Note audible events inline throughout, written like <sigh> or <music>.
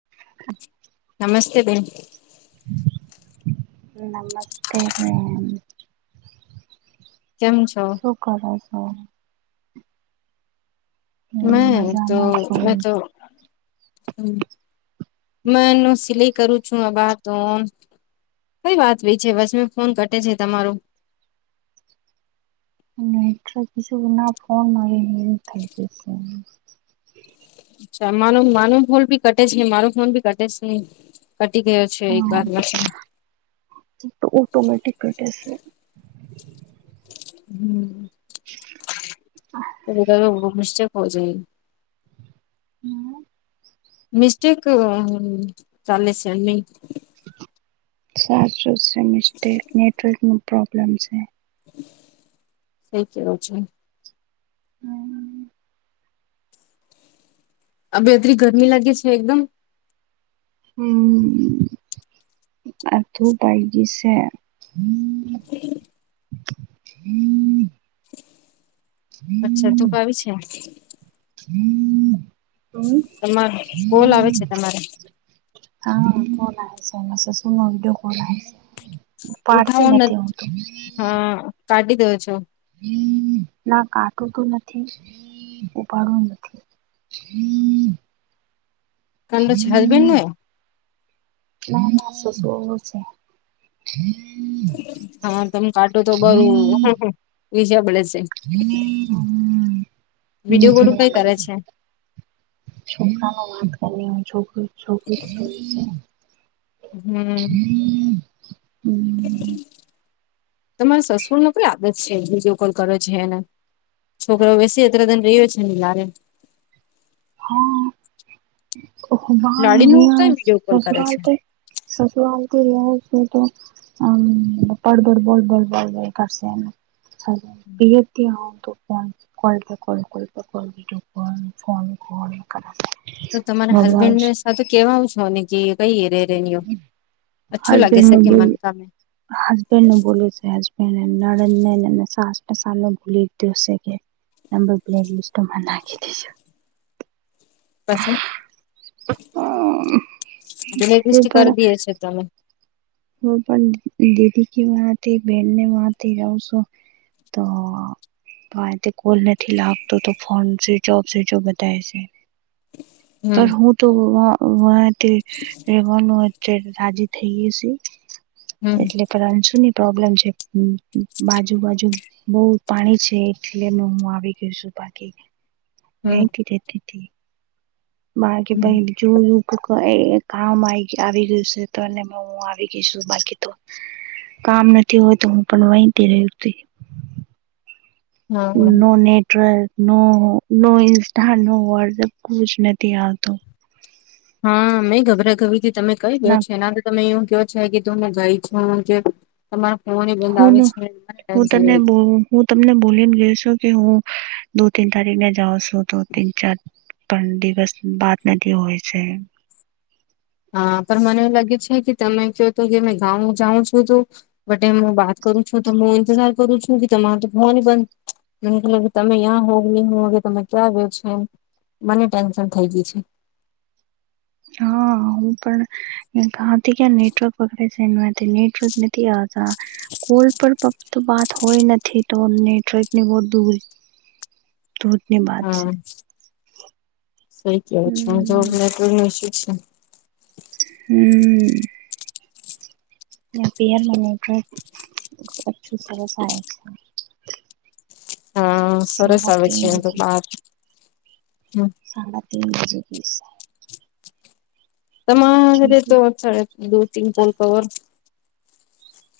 <inaudible> નમસ્તે બેન. નમસ્તે મેમ. કેમ છો? શું કરો સો? હું મે તો મજામાં મે છું. તો હમ્મ મે એનું સિલાઈ કરું છું આબા તોન. કઈ વાત વિચે વચમે ફોન કટે છે તમારો. અને નેટવર્ક ઇસ્યૂ વિના ફોન નહીં એવું થઈ ગયું છે. અરછા માનો માનું ફોન ભી કટે છે, મારો ફોન ભી કટે છે. કટી ગયો છે એક હા બાર <inaudible> તો ઓટોમેંટિક કટે છે. હમ્મ મિસ્ટેક હોવો જોઈ. હમ્મ મિસ્ટેક અ ચાલે છે એમની. સાચું છે મિસ્ટેક નેટવર્ક નો પ્રોબ્લેમ છે. સહી કીધું છે. હમ્મ. અ બેતરી ગરમી લાગે છે એકદમ હમ્મ આથૂ ડાયજીસ સે. <inaudible> અચ્છા ધૂપ આવી છે? કોણ? તમાર કોલ આવે છે તમારે આ કોલ આયો સે. માર સસુરનો વિડીયો કોલ આયો છે. ઉપાડતી ઉઠાવો નથી નથ હું તો હા કાટી દો છો. ના કાટું તો નથી, ઉપાડવું નથી. હમ ઠંડો છે હસબેન્ડ ને ના માર સસરો છે. હમ હા તમે કાટો તો બરું વિ સાબળે છે. હમ હમ વિડીયો કોલ વીજડા કઈ બળે કરે છે. છોકરાની વાત કરી છોકરી <inaudible> હમ તમારે સસુર નો કઈ આદત છે વિડીયો કોલ કરે છે ને. છોકરા બેસી અત્ર દન રહ્યો છે ને લારે. હા ઓ લાડી નું કઈ ભાઈ વિડીયો કોલ કરે સસુરાલ છે તે સસુવાાલ તો રહ્યા છે તો હમ પડ બડ બોલ્ બો બોળ બ કરસે એમ. સ પતી આવ તો ફોન. કોલ પે કોલ કોલ પે call video call, phone call. કરે છે. તો તમારા હસબેન્ડને સાથે કેવા છો ને કે કઈ એરે રનઓ. અચ્છું લાગે છે કે મન કામે. હસબેન્ડને બોલે છે હસબન્ડ. <unintelligible> <unintelligible> પસ દને હું બ્લેક કરી પણ દેએ છે તમે. <unintelligible> હા. પણ કોલ નથી લાગતો તો ફોનબ જો બતા છે. હમ પણ હુ. <unintelligible> રાજી થઈએ હમ્મ. પણ શું ની પ્રોબ્લેમ છે બાજુ બાજુ બઉ પાણી છે એટલે હું આવી ગય છું બાકી. હમ વહત રતી હતી માગે હમ બહેલી જો કામ આવી ગયું છે તો એ હું આવી ગઈ છું બાકી તો કામ નથી હોય તો હું પણ વહીતી રહ્યો હા no network. No no Insta no WhatsApp કોું જ નથી આવતો હા મેં ગભરાગરીથી તમે કઈ ના ગયો છે એના તો તમે એવું કયો છે કે તું હું ગઈ છું કે. તમારા ફોમ બંધ હું આવે છે હું ટેન્શન તને લાય છે. હું તમને બોલીને ગયો છું કે હું દો તન તારીખને જાઉ છું તો તન ચાર. પણ દિવસ બાત નથી હોય છે. હા પણ મને એવું લાગે છે કે તમે ક તો કે ગાઉ જાઉં છું તો. બટ હું વાત કરું છું તો હું ઇંતજાર કરું છું કે તમારે તો જોવાની બંધ એ ક કે તમે તયાં હો કે નહી હ હો કે તમે ક્યાં આવ્યો છેો એમ મને ટેન્શન થઇ ગય છે. હા. હું પણ કાથી ક્યાં નેટવર્ક પકડે છે નેટવર્ક નથી આવતા. કોલ પર પત વાત હોય નથી તો નેટવર્ક ની બહ દૂર ધન્યવાદ હા સઈ કેવું છે હમ જવાઈ હમ્મ. <unintelligible> હા સરસ સાડા આવે તીન છે એમ તો બજે બાર હમ્મ. <unintelligible> તમારે. <unintelligible> છોકરી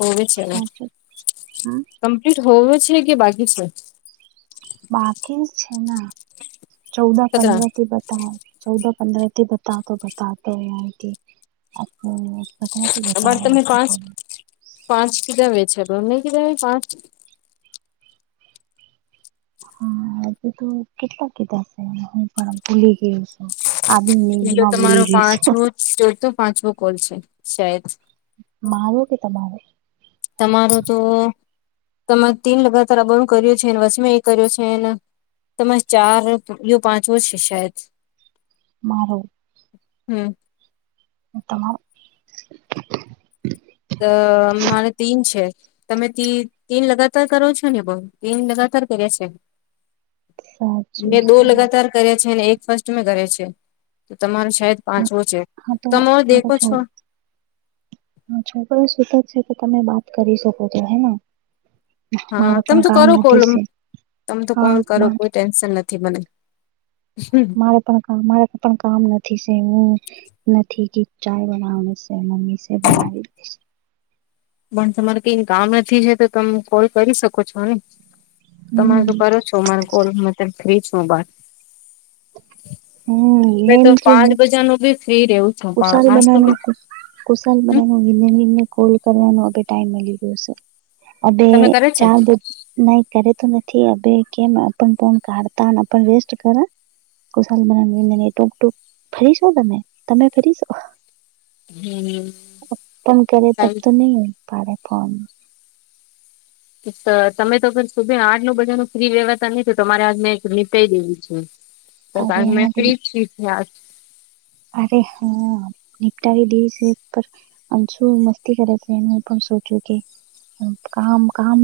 હોવે છે કમ્પ્લીટ હોવે છે કે બાકી છે. બાકી જ છે ના ચૌદ કતરા પંદર થી બતાવ. ચૌદહ પંદ્રહથી બતાતો બતાતો થી. અમારે તમે પાંચ <unintelligible> <unintelligible> પાંચ કિધ બેે છે ન કિધ પાંચ હાજ તો કેટલા કીધા હું પણ ભૂલી ગેય. આબી નીંદમાં બોલી રહી છે. જોઈતું પાંચવો કોલ છે શાયદ. માર કે તમારે? તમારું તો તમે તીન લગાતાર બું કર્યું છે. ને વચ મે એક કર્યો છે. તમારે ચાર યો પાંચ વો છે શાયદ. મારો હમ્મ. તમાર અ મારે તીન છે. તમે તીન લગાતાર કરો છો ને બઉ તીન લગાતાર કર્યા છે. <inaudible> સાચું મેં દો છે લગાતાર કર્યા છે. અને એક ફસ્ટ મેં કરે છે. તો તમારે શાયદ પાંચવો છે. હા તો તમો આ દેખો તો છો. છોકરો સુત જ છે. તો તમે બાત કરી શકો છો હેના. હા તમે તો કરો કોલ. નથી સે તમે તો હા કોલ કરો મા- કોઈ ટેન્શન નથી મને. કામ નથી હું નથી કે ચાય બનાવાની. તે મમ્મી સે બનાવી. પણ તમારે કઈ કામ નથી છે. તો તમે કોલ કરી શકો છોને. તમારે તો હમ કરો. સોમર કોલ મતલબ ફ્રી છું. બાર. હમ મેં તો પાંચ બજા નું બી ફ્રી રેવ. <unintelligible> સારી બનાના ખુશાલ તમે બના કોલ કરવાનો હ ટાઈમ મળી ગયો છે. અબે કરે છે ચા બે નહી કરે તો નથી. અબે કેમન કાઢતા રેસ્ટ કર <unintelligible> હમ <unintelligible> બારે ફોન. તમે તો ફિર સુબે આઠ નો બજા ન ફ્રી વેવાતા નહ તો તમારે આજ મેં નીતાઈ દેવી છે. <inaudible> તો મેં ફ્રી છી આજ અરે હા નિનીપટાવી દઈ છે. આમ છું મસ્તી કરે છે. ને પણ સોચું કે કામ કામ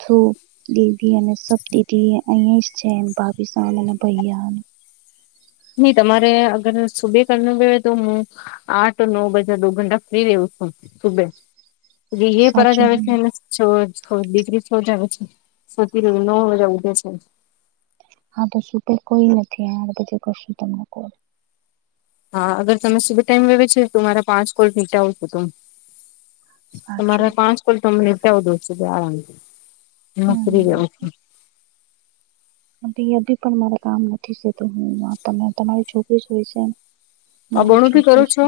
ઠરું દીદી અને સત દીદી અહીં જ છે ભાભિસ અને ભૈયા નઈ તમારે અગર સુબે ક ન વળ તો હું આઠ નવ બજા દો ઘંટા ફ્રી રવ છું સુબે. એ એ સાચું પરાજવ છે. <unintelligible> સોતી નવ વાજા ઉઠે છે. <unintelligible> કોઈ નથી બધી કરશું તમને કોલ. હા અગર તમે શુભ ટાઈમ વેવે છે તો મારા પાંચ કોલ <unintelligible> સાચું તમારા પાંચ કોલ ત મિનિટ આવ દો સુધી આરામ એમાં ફ્રીવ. હમ <unintelligible> પણ મારે કામ નથી છે તો હું ત તમારી છોકરી સુઈ છે. અ મારું બણું ભી કરો છોકરું છે. છો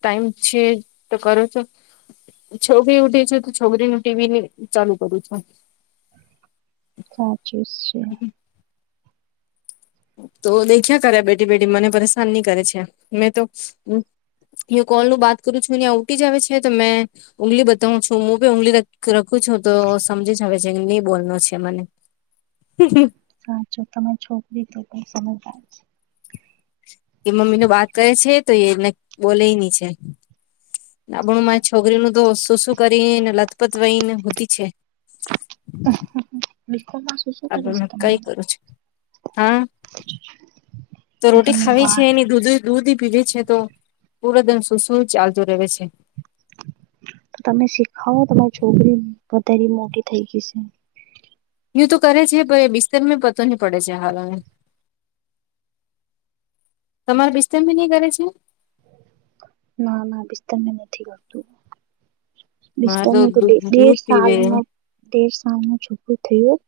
ટાઈમ છે તો કરો છો. છોકરી ઉઠી છે તો છોકરીને ટીવી ચાલુ કરું છુ. સાચું જ છે. તો દેખ્યા કરે બેઠી બેઠી મને પરેશાન નહી કરે છે મેં તો ય કોલ નું બાત કરું છું ને ઉઠી જ આવે છે તો મેં ઊગલી બતાવું છું મુંપે ઊગલી રખું છું તો સમજી જાવે છે નહી બોલનો છે મને. <inaudible> સાચો તમારે છોકરી તો પણ સમજદાર છે. કે મમ્મી ન બાત કરે છે તો એને બોલે ની છે. નાબણુંમાં છોકરીનું તો શું શું કરીને લથપત વય ને સૂતી છે. <inaudible> છે આપડે કઈ તમારે કરું છું હા. તો રોટી તમે ખાવી છે બાર ની દૂધ દૂધી પીવે છે તો પૂરા દિન સુુંસું ચાલતું રહે છે. તો તમે શીખાવો તમારી છોકરીને વધારી મોટી થઈ ગઈ છે. યું તો કરે છે પણ એ બિસ્તારમાં પતો નહી પડે છે હાલ હવે. તમારે બિસ્તર પર નહી કરે છે. ના ના બિસ્તર મે નથી કરતું. બિસ્તર નું તો દેળ દૂધ સાલ પીવે નું. દેર સાલનું છોકરું થયું,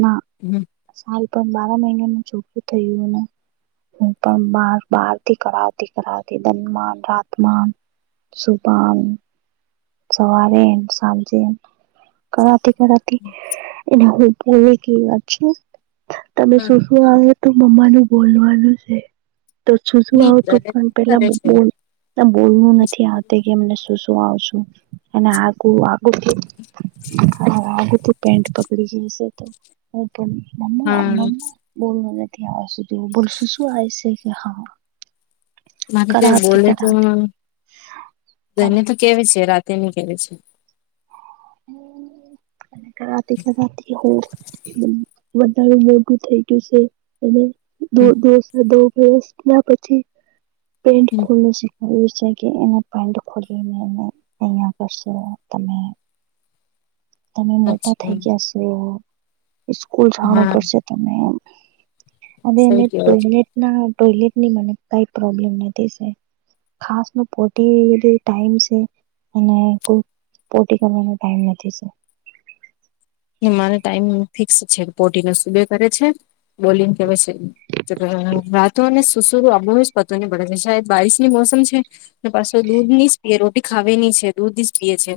ના. હમ. સાલ પણ બાર મહિનાનું છોકરું થયું ને. હું પણ બાર બહાર થી કરાવતી કરાવતી. સન મા ને રાત મા સુભાન <unintelligible> સવારે સાંજે કરાવતી કરાવતી એને બોલી કેવી વાત છે તમે શું શું આવે તો મમ્મા ને બોલવાનું છે. તો સૂસૂ હમ આવ તો દને પણ કરે છે પેલા બોલવું નથી આવતી કે એમને શું શું આવ છે. અને આગ આ આગળથી પેન્ટ પકડી જશે તો. હ પણ મમ્મા હા મમ્મા બોલ નથી આવતું શું બોલશું શું આવે છે કે હા. મારે તો કરાવતી બોલે તો કરાવતી પણ એને તો કેવી છે રાતે ની કેવી છે. કટારાતી કટારાતી હુ વધારે મોઘું થઈ ગયું છે અને દો દો વસ ના પછી પેન્ટ ખોલુશે. એવું છે કે એનો પેન્ટ ખોલીને અહિયાં કરશો તમે. તમે મોટા અચ્છા થઈ ગયા છો સ્કૂલ જવાનું હા પડશે. અને અવે એને સઈ કેવો ટોટ છે <unintelligible> ના ટોઇલેટ ની મને કઈ પ્રોબ્લેમ નથી. ખાસ ન પોટી ટાઈમ છે અને પોટી કરવાનો ટાઈમ નથી જે. એ મારે ટાઈમ ફિક્સ છે પોટીને સુબે કરે છે બોલી ને કેહેવાય છે. રાતો અને સુસુ આબો જ પતોની પડે છે શાયદ બારિશ ની મોસમ છે. પાછો દૂધ ની જ પીએ રોટી ખાવે ની છે દૂધ જ પીએ છે.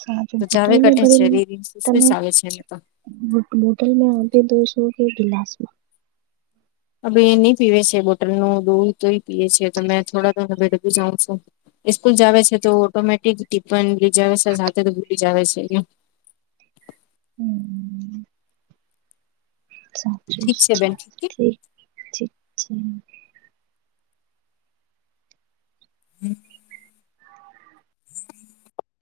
સારુ <unintelligible> તો શરીર શું શું એ આવે છે ને તો. મોટલ મે આગે દ સો કે ગિલાસ. <unintelligible> હવે નહી પીવે છે બોટલનું દૂધ દોહી તો પીએ છે તમે થોડા તો ભ ડબી <unintelligible> જાવ છું. સ્કૂલ જાવે છે તો ઓટોમેટિક ટિફન લઈ જ આવે છે સાથે ભૂલી જાવે છે. હમ. ઠીક સાી છે બેન ઠીક છે ઠીક છે. હમ. <unintelligible>